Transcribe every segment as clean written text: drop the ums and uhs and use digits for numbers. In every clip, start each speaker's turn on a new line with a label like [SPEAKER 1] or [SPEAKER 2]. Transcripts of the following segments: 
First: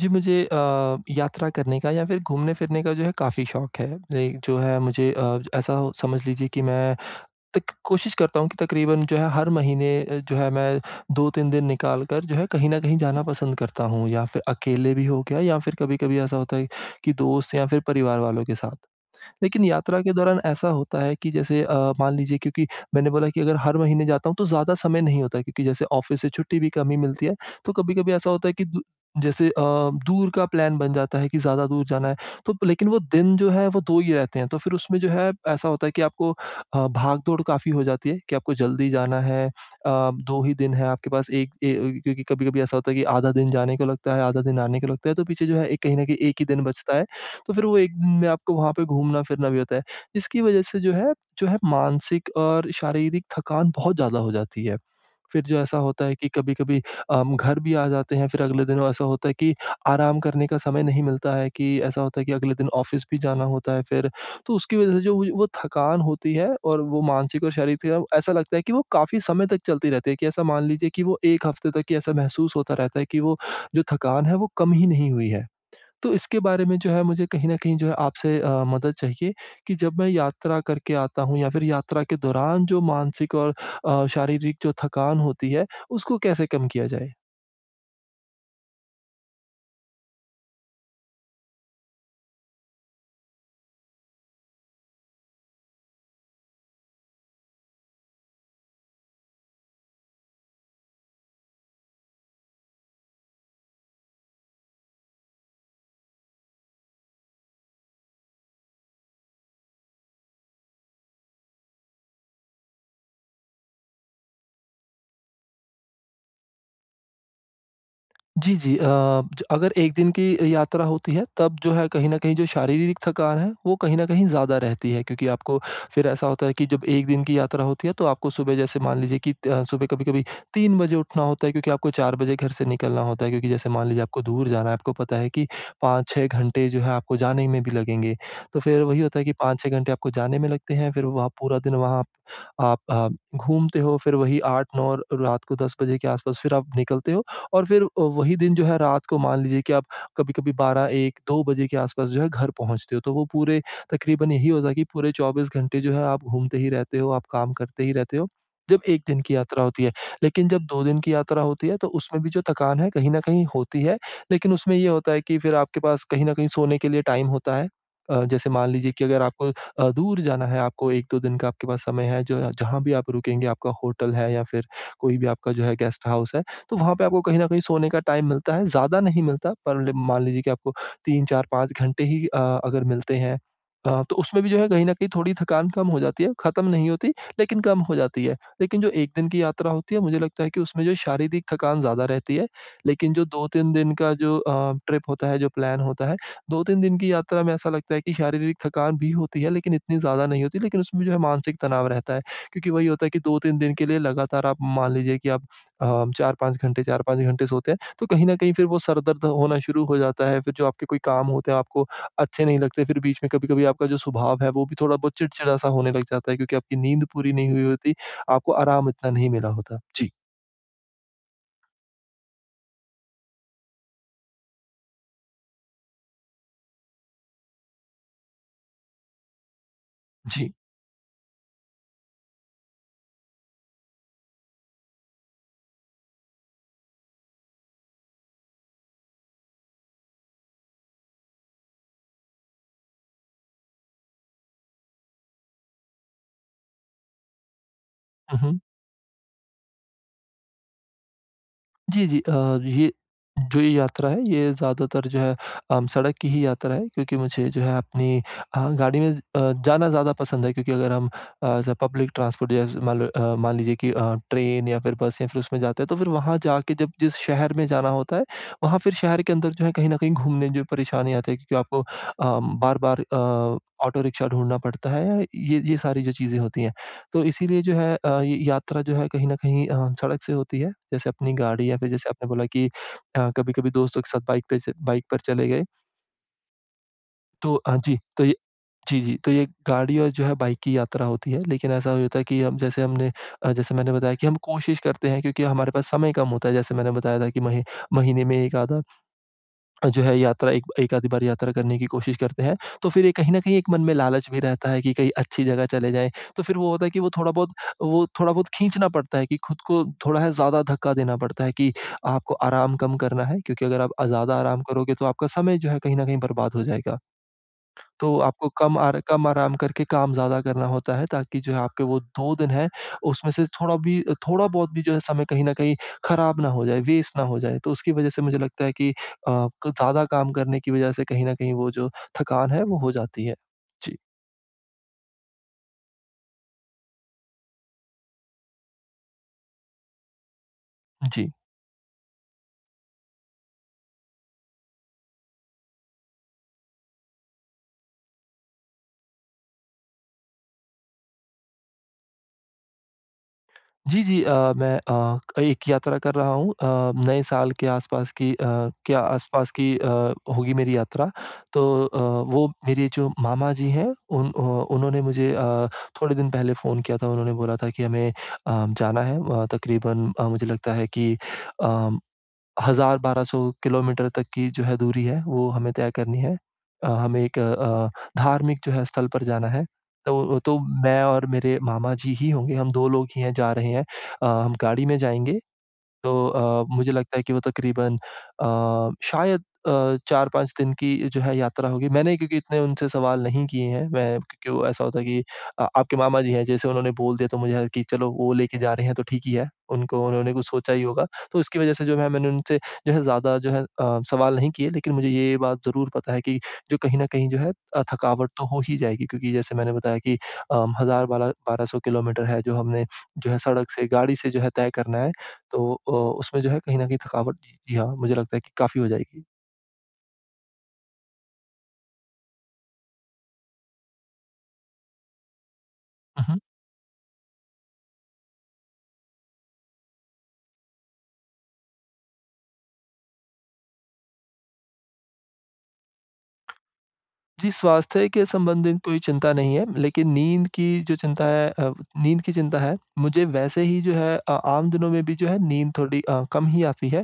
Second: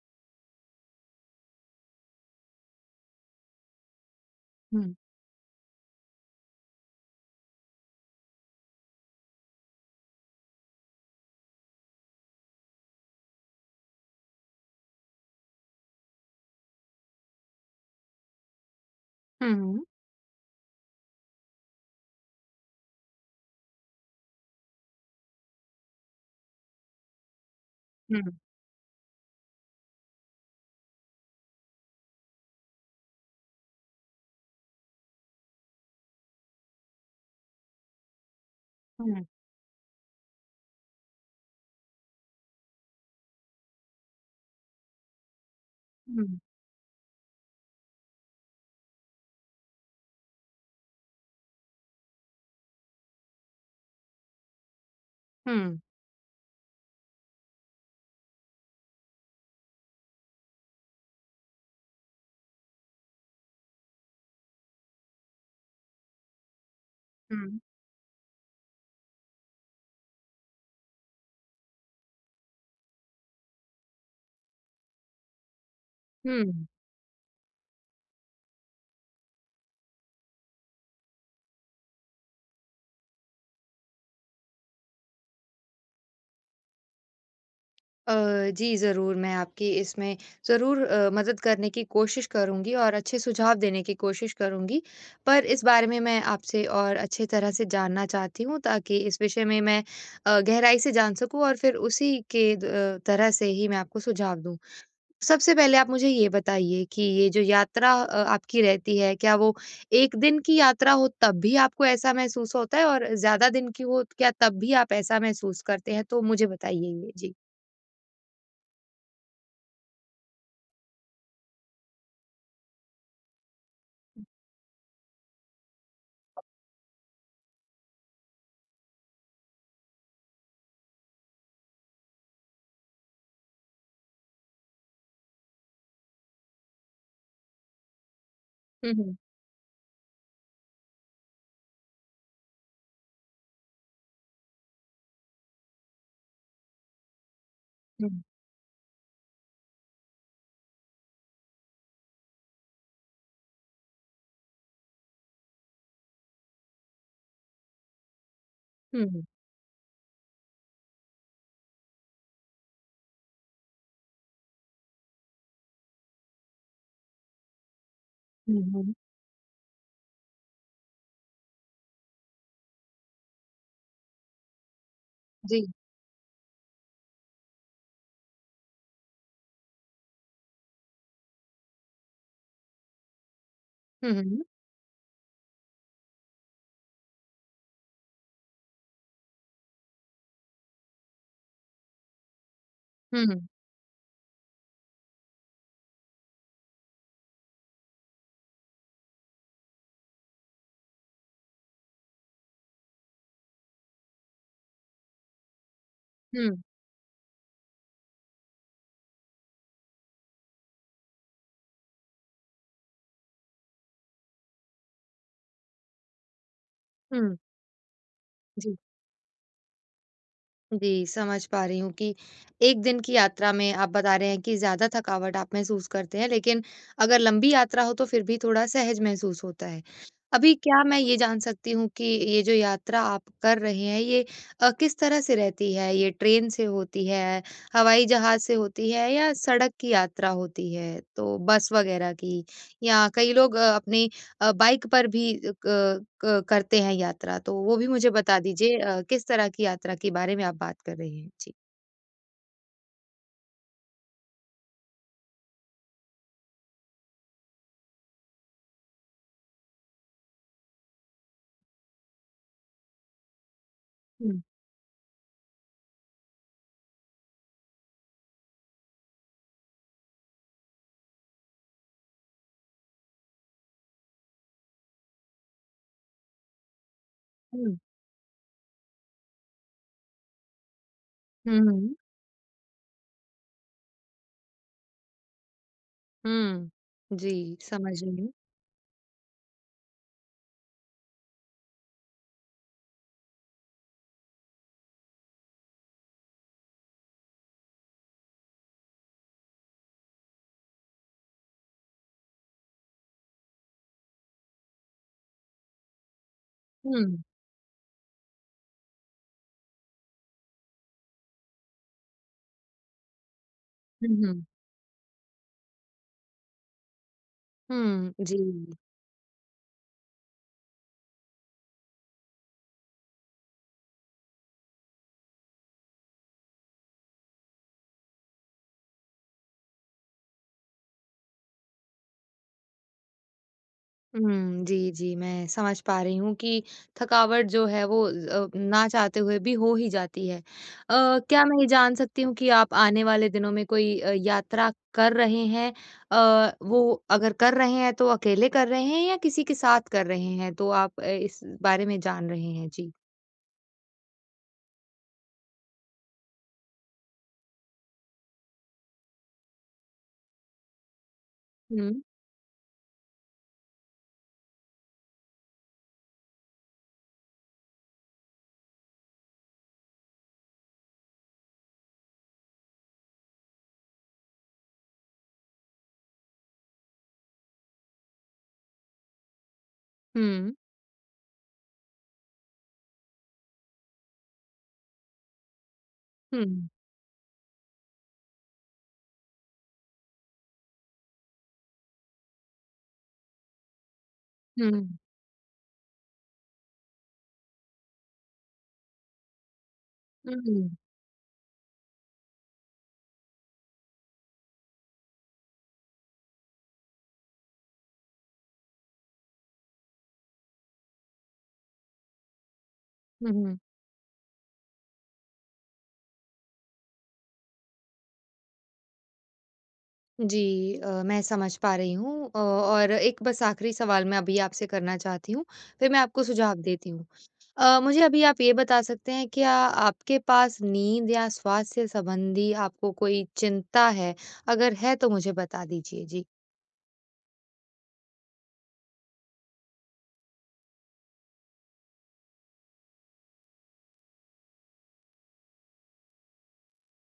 [SPEAKER 1] जी, मुझे यात्रा करने का या फिर घूमने-फिरने का जो है काफ़ी शौक है। एक जो है
[SPEAKER 2] हुँ।
[SPEAKER 1] मुझे ऐसा हो समझ लीजिए कि मैं तक कोशिश करता हूँ कि तकरीबन जो है हर महीने जो है मैं 2-3 दिन निकाल कर जो है कहीं न कहीं जाना पसंद करता हूँ या फिर अकेले भी हो गया या फिर कभी-कभी ऐसा होता है कि दोस्त या फिर परिवार वालों के साथ।
[SPEAKER 2] हुँ,
[SPEAKER 1] लेकिन
[SPEAKER 2] हुँ।
[SPEAKER 1] यात्रा के दौरान ऐसा होता है कि जैसे मान लीजिए क्योंकि मैंने बोला कि अगर हर महीने जाता हूँ तो ज़्यादा समय नहीं होता क्योंकि जैसे ऑफिस से छुट्टी भी कम ही मिलती है। तो कभी-कभी
[SPEAKER 2] हुँ,
[SPEAKER 1] ऐसा होता है कि जैसे अ, दूर का प्लान बन जाता है कि ज़्यादा दूर जाना है। तो लेकिन वो दिन जो है वो 2 ही रहते हैं। तो फिर उसमें जो है ऐसा होता है कि आपको भाग-दौड़ काफ़ी हो जाती है कि आपको जल्दी जाना
[SPEAKER 2] हुँ,
[SPEAKER 1] है। 2 ही दिन है आपके पास एक ए क्योंकि कभी-कभी ऐसा होता है कि आधा दिन जाने को लगता है, आधा दिन आने को लगता है। तो पीछे जो है एक कहीं न कहीं 1
[SPEAKER 2] हुँ,
[SPEAKER 1] ही दिन बचता है। तो फिर वो एक दिन में आपको वहाँ पे घूमना-फिरना भी होता है। इसकी वजह से जो है मानसिक और शारीरिक थकान बहुत ज़्यादा हो जाती है। फिर जो ऐसा
[SPEAKER 2] हुँ,
[SPEAKER 1] होता है कि कभी-कभी हम घर भी आ जाते हैं, फिर अगले दिन वो ऐसा होता है कि आराम करने का समय नहीं मिलता है कि ऐसा होता है कि अगले दिन ऑफ़िस भी जाना होता है फिर। तो उसकी वजह से जो वो थकान होती है और वो मानसिक और
[SPEAKER 2] हुँ,
[SPEAKER 1] शारीरिक थकान ऐसा लगता है कि वो काफ़ी समय तक चलती रहती है कि ऐसा मान लीजिए कि वो 1 हफ़्ते तक ही ऐसा महसूस होता रहता है कि वो जो थकान है वो कम ही नहीं हुई है। तो इसके बारे
[SPEAKER 2] हुँ।
[SPEAKER 1] में जो है मुझे कहीं न कहीं जो है आपसे मदद चाहिए कि जब मैं यात्रा करके आता हूँ या फिर यात्रा के दौरान जो मानसिक और शारीरिक जो थकान होती है, उसको कैसे कम किया जाए?
[SPEAKER 2] जी, ज़रूर मैं आपकी इसमें ज़रूर मदद करने की कोशिश करूँगी और अच्छे सुझाव देने की कोशिश करूँगी। पर इस बारे में मैं आपसे और अच्छे तरह से जानना चाहती हूँ ताकि इस विषय में मैं गहराई से जान सकूँ और फिर उसी के तरह से ही मैं आपको सुझाव दूँ। सबसे पहले आप मुझे ये बताइए कि ये जो यात्रा आपकी रहती है, क्या वो 1 दिन की यात्रा हो तब भी आपको ऐसा महसूस होता है और ज़्यादा दिन की हो क्या तब भी आप ऐसा महसूस करते हैं? तो मुझे बताइए ये। जी।
[SPEAKER 1] जी, जी। अ, ज अगर 1 दिन की यात्रा होती है तब जो है कहीं न कहीं जो शारीरिक थकान है वो कहीं न कहीं ज़्यादा रहती है क्योंकि आपको फिर ऐसा होता है कि जब 1 दिन की यात्रा होती है तो आपको सुबह जैसे मान लीजिए कि सुबह कभी-कभी 3 बजे उठना होता है क्योंकि आपको 4 बजे घर से निकलना होता है क्योंकि जैसे मान लीजिए आपको दूर जाना है, आपको पता है कि 5-6 घंटे जो है आपको जाने में भी लगेंगे। तो फिर
[SPEAKER 2] हुँ,
[SPEAKER 1] वही
[SPEAKER 2] हुँ,
[SPEAKER 1] होता है कि 5-6 घंटे आपको जाने में लगते हैं फिर वहाँ पूरा दिन वहाँ आप घूमते हो फिर वही 8-9 और रात को 10 बजे के आस-पास फिर आप निकलते हो। और फिर
[SPEAKER 2] हुँ,
[SPEAKER 1] वही दिन जो है रात को मान लीजिए कि आप कभी-कभी 12-1-2 बजे के आस-पास जो है घर पहुँचते हो, तो वो पूरे तकरीबन यही होता है कि पूरे 24 घंटे जो है आप घूमते ही रहते हो, आप काम करते ही रहते हो, जब
[SPEAKER 2] हुँ,
[SPEAKER 1] 1 दिन
[SPEAKER 2] हुँ,
[SPEAKER 1] की यात्रा होती है। लेकिन जब 2 दिन की यात्रा होती है, तो उसमें भी जो थकान है कहीं न कहीं होती है, लेकिन उसमें ये होता है कि फिर आपके पास कहीं न कहीं सोने के लिए टाइम होता है। जैसे
[SPEAKER 2] हुँ,
[SPEAKER 1] मान
[SPEAKER 2] हुँ।
[SPEAKER 1] लीजिए कि अगर आपको दूर जाना है, आपको 1-2 दिन का आपके पास समय है, जो जहाँ भी आप रुकेंगे, आपका होटल है या फिर कोई भी आपका
[SPEAKER 2] जी।
[SPEAKER 1] जो है गेस्ट हाउस है, तो वहाँ पे आपको कहीं न कहीं सोने का टाइम मिलता है, ज़्यादा नहीं मिलता पर ल मान लीजिए कि आपको 3-4-5 घंटे ही अगर मिलते हैं
[SPEAKER 2] हुँ,
[SPEAKER 1] तो
[SPEAKER 2] हुँ,
[SPEAKER 1] उसमें भी जो है कहीं न कहीं थोड़ी थकान कम हो जाती है, ख़त्म नहीं होती लेकिन कम हो जाती है। लेकिन जो 1 दिन की यात्रा होती है मुझे लगता है कि उसमें जो शारीरिक थकान ज़्यादा रहती है, लेकिन
[SPEAKER 2] हुँ,
[SPEAKER 1] जो
[SPEAKER 2] हुँ,
[SPEAKER 1] 2-3 दिन का जो ट्रिप होता है, जो प्लान होता है, 2-3 दिन की यात्रा में ऐसा लगता है कि शारीरिक थकान भी होती है लेकिन इतनी ज़्यादा नहीं होती, लेकिन उसमें जो है मानसिक तनाव रहता है। क्योंकि वही होता है कि 2-3 दिन के लिए लगातार आप मान लीजिए कि आप हम
[SPEAKER 2] हुँ,
[SPEAKER 1] 4-5 घंटे 4-5 घंटे सोते हैं, तो कहीं न कहीं फिर वो सर दर्द होना शुरू हो जाता है, फिर जो आपके कोई काम होते हैं आपको अच्छे नहीं लगते, फिर बीच में कभी-कभी आपका जो स्वभाव है वो भी थोड़ा बहुत चिड़चिड़ा-सा होने लग जाता है क्योंकि आपकी नींद पूरी
[SPEAKER 2] हुँ,
[SPEAKER 1] नहीं हुई होती, आपको
[SPEAKER 2] जी।
[SPEAKER 1] आराम इतना नहीं मिला होता। जी,
[SPEAKER 2] जी, समझ पा रही हूँ कि 1 दिन की यात्रा में आप बता रहे हैं कि ज़्यादा थकावट आप महसूस करते हैं, लेकिन अगर लंबी यात्रा हो तो फिर भी थोड़ा सहज महसूस होता है।
[SPEAKER 1] जी।
[SPEAKER 2] अभी क्या मैं ये जान सकती हूँ कि ये जो यात्रा आप कर रहे हैं ये किस तरह से रहती है? ये ट्रेन से होती है, हवाई जहाज़ से होती है या सड़क की यात्रा होती है? तो बस वग़ैरह की या कई लोग अपनी बाइक पर भी अ, क क करते हैं यात्रा, तो वो भी मुझे बता
[SPEAKER 1] हुँ, हुँ।
[SPEAKER 2] दीजिए किस तरह की यात्रा के बारे में आप बात कर रहे हैं? जी।
[SPEAKER 1] जी, जी। ये जो ये यात्रा है ये ज़्यादातर जो है सड़क की ही यात्रा है क्योंकि मुझे जो है अपनी गाड़ी में जाना ज़्यादा पसंद है क्योंकि अगर हम अ, ज पब्लिक ट्रांसपोर्ट जैसे मान लो मान लीजिए कि
[SPEAKER 2] हुँ,
[SPEAKER 1] ट्रेन या फिर बस या फिर उसमें जाते हैं तो फिर वहाँ जाके जब जिस शहर में जाना होता है, वहाँ फिर शहर के अंदर जो है कहीं न कहीं घूमने जो परेशानी आती है क्योंकि आपको बार-बार ऑटो रिक्शा ढूँढना पड़ता है, ये सारी जो चीज़ें होती हैं। तो इसीलिए जो
[SPEAKER 2] हुँ।
[SPEAKER 1] है ये यात्रा जो है कहीं न कहीं सड़क से होती है। जैसे अपनी
[SPEAKER 2] हुँ,
[SPEAKER 1] गाड़ी या फिर
[SPEAKER 2] हुँ।
[SPEAKER 1] जैसे आपने बोला कि कभी-कभी दोस्तों के साथ बाइक पे च बाइक पर चले गए।
[SPEAKER 2] हुँ।
[SPEAKER 1] तो
[SPEAKER 2] जी,
[SPEAKER 1] जी,
[SPEAKER 2] समझ रही
[SPEAKER 1] तो
[SPEAKER 2] हूँ।
[SPEAKER 1] ये जी, जी। तो ये गाड़ी और जो है बाइक की यात्रा होती है। लेकिन ऐसा होता है कि हम जैसे हमने जैसे मैंने बताया कि हम कोशिश करते हैं क्योंकि हमारे पास समय कम होता है। जैसे मैंने बताया था कि महीने में 1 आधा जो है यात्रा एक एक आधी बार यात्रा करने की कोशिश करते हैं, तो फिर ये कहीं न कहीं एक मन में लालच भी रहता है कि कहीं अच्छी जगह चले जाएँ। तो फिर वो होता है कि वो
[SPEAKER 2] हुँ।
[SPEAKER 1] थोड़ा बहुत वो थोड़ा बहुत खींचना पड़ता है कि खुद को थोड़ा है ज़्यादा धक्का देना पड़ता है कि आपको आराम कम करना है क्योंकि अगर आप
[SPEAKER 2] हुँ,
[SPEAKER 1] ज़्यादा
[SPEAKER 2] हुँ।
[SPEAKER 1] आराम करोगे तो आपका समय जो है कहीं न कहीं बर्बाद हो जाएगा।
[SPEAKER 2] हुँ,
[SPEAKER 1] तो
[SPEAKER 2] जी।
[SPEAKER 1] आपको कम आराम करके काम ज़्यादा करना होता है ताकि जो है आपके वो 2 दिन हैं, उसमें से थोड़ा भी थोड़ा बहुत भी जो है समय कहीं न कहीं खराब ना हो जाए, वेस्ट ना हो जाए। तो उसकी वज़ह से मुझे लगता है कि अ, क ज़्यादा काम करने की वज़ह से कहीं न कहीं वो जो थकान है वो हो जाती है। जी,
[SPEAKER 2] हुँ, जी, जी, मैं समझ पा रही हूँ कि थकावट जो है वो ना चाहते हुए भी हो ही जाती है।
[SPEAKER 1] जी।
[SPEAKER 2] क्या मैं ये जान सकती हूँ कि आप आने वाले दिनों में कोई यात्रा कर रहे हैं? वो अगर कर रहे हैं तो अकेले कर रहे हैं या किसी के साथ कर रहे हैं? तो आप इस बारे में जान रहे हैं? जी।
[SPEAKER 1] जी, जी। मैं एक यात्रा कर रहा हूँ नए साल के आसपास की के आसपास की अ, होगी मेरी यात्रा। तो
[SPEAKER 2] हुँ,
[SPEAKER 1] वो मेरे जो मामा जी हैं उन अ, उन्होंने मुझे थोड़े दिन पहले फ़ोन किया था। उन्होंने बोला था कि हमें जाना है तकरीबन मुझे लगता है कि अ 1,000-1,200 किलोमीटर तक की जो है दूरी है, वो हमें तय करनी है। हमें एक धार्मिक जो है स्थल पर जाना है। तो
[SPEAKER 2] हुँ,
[SPEAKER 1] तो मैं और मेरे मामा जी ही होंगे, हम 2 लोग ही हैं, जा रहे हैं। हम गाड़ी में जाएँगे तो
[SPEAKER 2] हुँ,
[SPEAKER 1] मुझे लगता है कि वो तकरीबन शायद 4-5 दिन की जो है यात्रा होगी। मैंने क्योंकि इतने उनसे सवाल नहीं किए हैं, मैं क्योंकि वो
[SPEAKER 2] हुँ,
[SPEAKER 1] ऐसा
[SPEAKER 2] हुँ,
[SPEAKER 1] होता है कि आपके मामा जी हैं, जैसे उन्होंने बोल दिया तो मुझे है कि चलो वो लेके जा रहे हैं तो ठीक ही है, उनको उन्होंने कुछ
[SPEAKER 2] हुँ,
[SPEAKER 1] सोचा ही होगा। तो इसकी वजह से जो है मैंने उनसे जो है ज़्यादा जो है सवाल नहीं किए, लेकिन मुझे ये बात ज़रूर पता है कि जो कहीं न कहीं जो है थकावट तो हो ही जाएगी क्योंकि जैसे मैंने बताया कि अम, 1000 बारह 1200 किलोमीटर है जो हमने
[SPEAKER 2] हुँ,
[SPEAKER 1] जो है
[SPEAKER 2] हुँ।
[SPEAKER 1] सड़क से, गाड़ी से जो है तय करना है। तो उसमें जो है कहीं न कहीं थकावट जी हाँ, मुझे लगता है कि काफ़ी हो जाएगी।
[SPEAKER 2] जी मैं समझ पा रही हूँ और एक बस आखिरी सवाल मैं अभी आपसे करना चाहती हूँ, फिर मैं आपको
[SPEAKER 1] हुँ, हुँ।
[SPEAKER 2] सुझाव देती हूँ। मुझे अभी आप ये बता सकते हैं क्या आपके पास नींद या स्वास्थ्य से संबंधी आपको कोई चिंता है? अगर है तो मुझे बता दीजिए? जी।
[SPEAKER 1] जी, स्वास्थ्य के संबंधित कोई चिंता नहीं है, लेकिन नींद की जो चिंता है नींद की चिंता है, मुझे वैसे ही जो है आम दिनों में भी जो है नींद थोड़ी कम ही आती है।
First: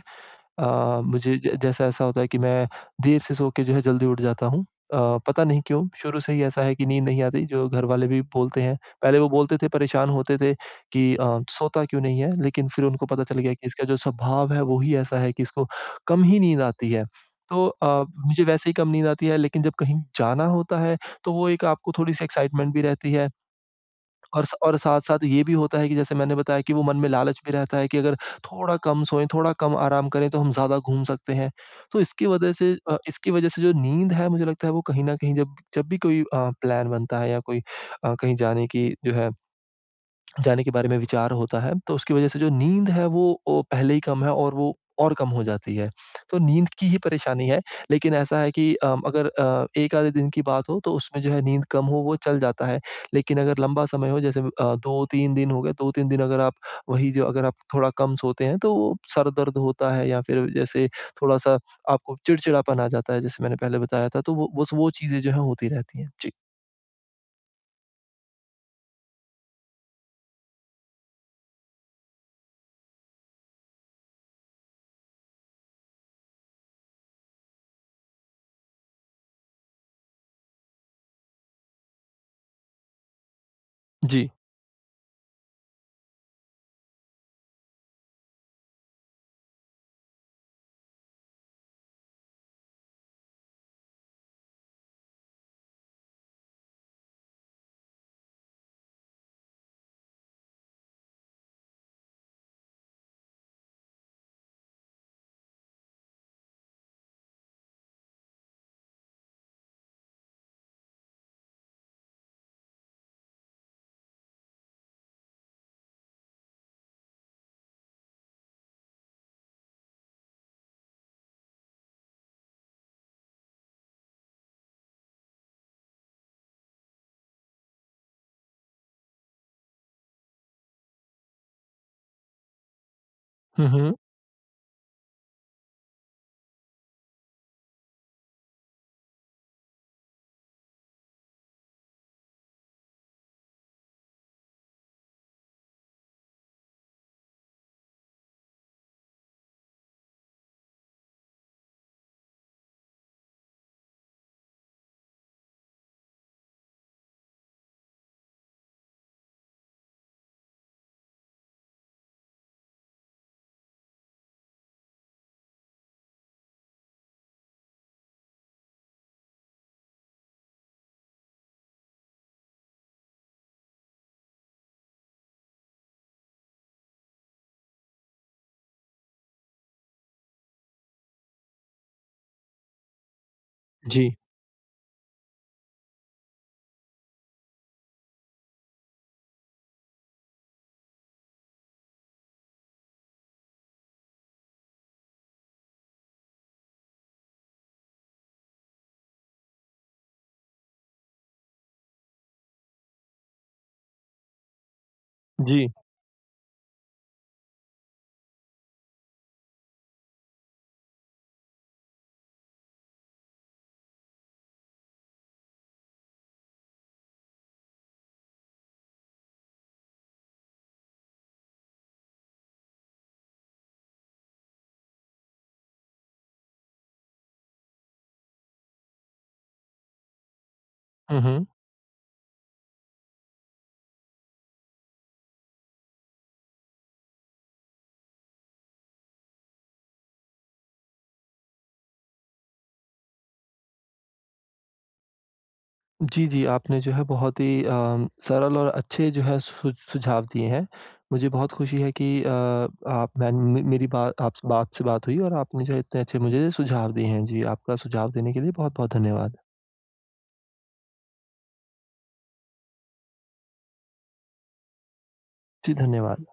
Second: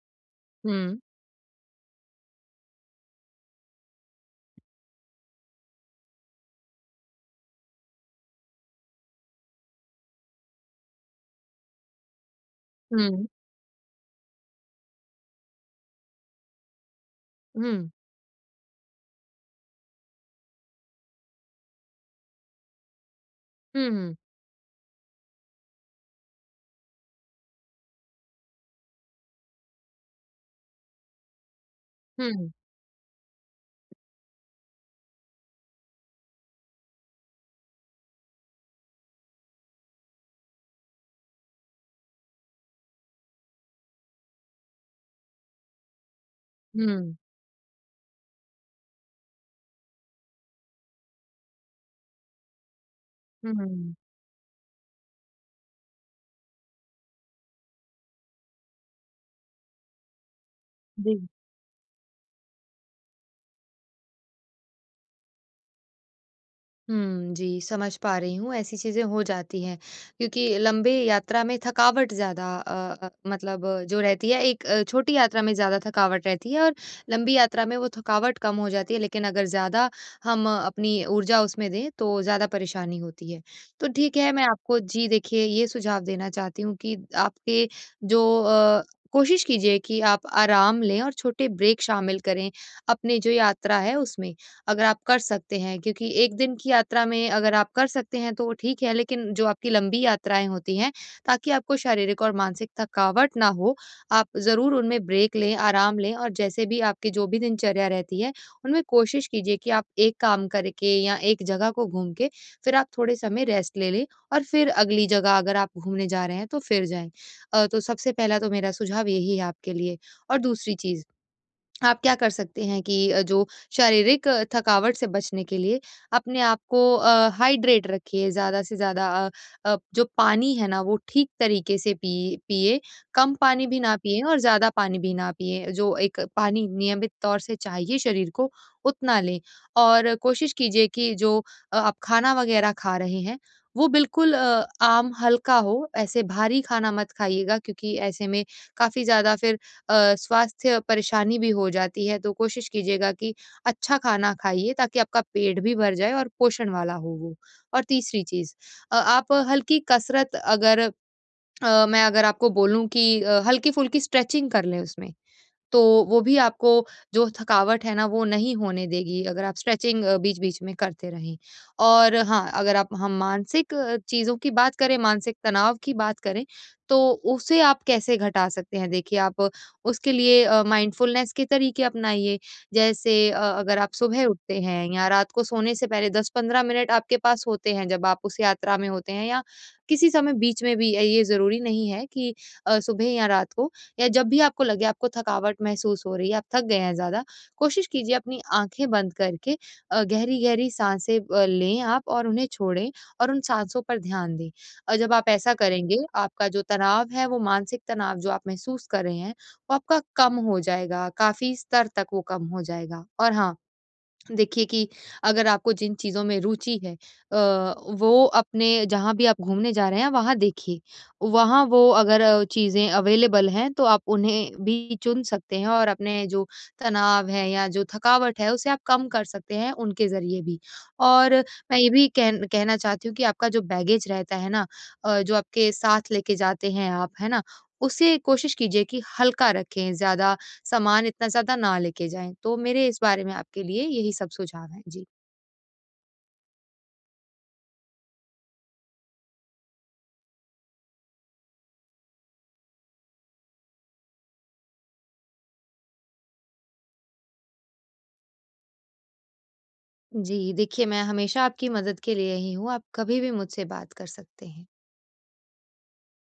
[SPEAKER 1] अ,
[SPEAKER 2] हुँ,
[SPEAKER 1] मुझे ज जैसा ऐसा होता है कि मैं देर से सो के जो है जल्दी उठ जाता हूँ। अ, पता नहीं क्यों? शुरू से ही ऐसा है कि नींद नहीं आती, जो घरवाले भी बोलते हैं। पहले वो बोलते थे, परेशान होते थे कि सोता क्यों नहीं है? लेकिन फिर उनको पता
[SPEAKER 2] हुँ।
[SPEAKER 1] चल गया कि इसका जो स्वभाव है, वो ही ऐसा है कि इसको कम ही नींद आती है। तो
[SPEAKER 2] हुँ।
[SPEAKER 1] मुझे वैसे ही कम नींद आती है, लेकिन जब कहीं जाना होता है, तो वो एक आपको थोड़ी-सी एक्साइटमेंट भी रहती है।
[SPEAKER 2] हुँ, हुँ,
[SPEAKER 1] और साथ-साथ ये भी होता है कि जैसे मैंने बताया कि वो मन में लालच भी रहता है कि अगर थोड़ा कम सोएँ, थोड़ा कम आराम करें तो हम ज़्यादा घूम सकते हैं। तो इसकी वजह से जो नींद है मुझे लगता है वो कहीं न कहीं जब जब भी कोई प्लान बनता है या कोई अ, कहीं जाने की जो है जाने के बारे में विचार होता है, तो उसकी वजह से जो नींद है वो पहले ही कम है और वो और कम हो जाती है। तो नींद की ही
[SPEAKER 2] हुँ,
[SPEAKER 1] परेशानी है, लेकिन ऐसा है कि अगर 1 आधे दिन की बात हो तो उसमें जो है नींद कम हो वो चल जाता है। लेकिन
[SPEAKER 2] हुँ,
[SPEAKER 1] अगर लंबा
[SPEAKER 2] हुँ,
[SPEAKER 1] समय हो जैसे 2-3 दिन हो गए, 2-3 दिन अगर आप वही जो अगर आप थोड़ा कम सोते हैं तो वो सर दर्द होता है या फिर जैसे
[SPEAKER 2] जी।
[SPEAKER 1] थोड़ा-सा आपको चिड़चिड़ापन आ जाता है जैसे मैंने पहले बताया था, तो वो बस वो चीज़ें जो हैं होती रहती हैं। जी।
[SPEAKER 2] हुँ, जी, समझ पा रही हूँ, ऐसी चीज़ें हो जाती हैं क्योंकि लंबी यात्रा में थकावट ज़्यादा मतलब जो रहती है एक छोटी यात्रा में ज़्यादा थकावट रहती है और लंबी यात्रा में वो थकावट कम हो जाती है, लेकिन अगर ज़्यादा हम अपनी ऊर्जा उसमें दें, तो ज़्यादा परेशानी होती है। तो ठीक
[SPEAKER 1] जी।
[SPEAKER 2] है, मैं आपको जी, देखिए ये सुझाव देना चाहती हूँ कि आपके जो कोशिश कीजिए कि आप आराम लें और छोटे ब्रेक शामिल करें, अपनी जो यात्रा है उसमें। अगर आप कर सकते हैं क्योंकि 1 दिन की यात्रा में अगर आप कर सकते हैं तो वो ठीक है, लेकिन जो आपकी लंबी यात्राएँ होती हैं, ताकि आपको शारीरिक और मानसिक थकावट ना हो, आप ज़रूर उनमें ब्रेक लें, आराम लें और जैसे भी आपकी जो भी दिनचर्या रहती है, उनमें कोशिश कीजिए कि आप एक काम करके या एक जगह को घूम के, फिर आप थोड़े समय रेस्ट ले लें और फिर अगली जगह अगर आप घूमने जा रहे हैं, तो फिर जाएँ। तो सबसे पहला तो मेरा सुझाव यही है आपके लिए। और दूसरी चीज़ आप क्या कर सकते हैं कि जो शारीरिक थकावट से बचने के लिए अपने आप को हाइड्रेट रखिए ज़्यादा से ज़्यादा जो पानी है ना वो ठीक तरीके से पी पिए कम पानी
[SPEAKER 1] हुँ,
[SPEAKER 2] भी
[SPEAKER 1] हुँ।
[SPEAKER 2] ना पिए और ज़्यादा पानी भी ना पिए जो एक पानी नियमित तौर से चाहिए शरीर को उतना लें और कोशिश कीजिए कि जो आप खाना वगैरह खा रहे हैं वो बिल्कुल आम हल्का हो ऐसे भारी खाना मत खाइएगा क्योंकि ऐसे में काफ़ी ज़्यादा फिर स्वास्थ्य परेशानी भी हो जाती है, तो कोशिश कीजिएगा कि अच्छा खाना खाइए ताकि आपका पेट भी भर जाए और पोषण वाला हो वो। और तीसरी चीज़ आप हल्की कसरत अगर मैं अगर आपको बोलूँ कि हल्की-फुल्की स्ट्रेचिंग कर लें उसमें। तो वो भी आपको जो थकावट है ना वो नहीं होने देगी अगर आप स्ट्रेचिंग बीच-बीच में करते रहें। और हाँ, अगर आप हम मानसिक चीज़ों की बात करें, मानसिक तनाव की बात करें, तो उसे आप कैसे घटा सकते हैं? देखिए आप उसके लिए माइंडफुलनेस के तरीके अपनाइए। जैसे अगर आप
[SPEAKER 1] जी।
[SPEAKER 2] सुबह उठते हैं या रात को सोने से पहले 10-15 मिनट आपके पास होते हैं जब आप उस यात्रा में होते हैं या किसी समय बीच में भी ये ज़रूरी नहीं है कि सुबह या रात को या जब भी आपको लगे आपको थकावट महसूस हो रही है, आप थक गए हैं ज़्यादा, कोशिश कीजिए अपनी आँखें बंद करके गहरी-गहरी साँसें लें आप और उन्हें छोड़ें और उन साँसों पर ध्यान दें। और जब आप ऐसा
[SPEAKER 1] जी।
[SPEAKER 2] करेंगे, आपका जो तनाव है, वो मानसिक तनाव जो आप महसूस कर रहे हैं, वो आपका कम हो जाएगा, काफ़ी स्तर तक वो कम हो जाएगा। और हाँ, देखिए कि अगर आपको जिन चीज़ों में रुचि है अ, वो अपने जहाँ भी आप घूमने जा रहे हैं वहाँ देखिए। वहाँ वो अगर चीज़ें अवेलेबल हैं तो आप उन्हें भी चुन सकते हैं और अपने जो तनाव है या जो थकावट है उसे आप कम कर सकते हैं उनके ज़रिए भी।
[SPEAKER 1] हुँ,
[SPEAKER 2] और
[SPEAKER 1] हुँ।
[SPEAKER 2] मैं ये भी कहना चाहती हूँ कि आपका जो बैगेज रहता है ना जो आपके साथ लेके जाते हैं आप, है ना? उसे कोशिश कीजिए कि हल्का रखें, ज़्यादा सामान इतना ज़्यादा ना लेके जाएँ। तो मेरे इस बारे में आपके लिए यही सब सुझाव हैं। जी।
[SPEAKER 1] जी, जी, आपने जो है बहुत ही सरल और अच्छे जो है सु सुझाव दिए हैं। मुझे बहुत खुशी है कि आप मैं मे मेरी बात आप आपसे बात हुई और आपने जो है इतने अच्छे मुझे सुझाव दिए हैं। जी, आपका सुझाव देने के लिए बहुत-बहुत धन्यवाद।
[SPEAKER 2] जी, देखिए मैं हमेशा आपकी मदद के लिए ही हूँ। आप कभी भी मुझसे बात कर सकते हैं।
[SPEAKER 1] जी, धन्यवाद।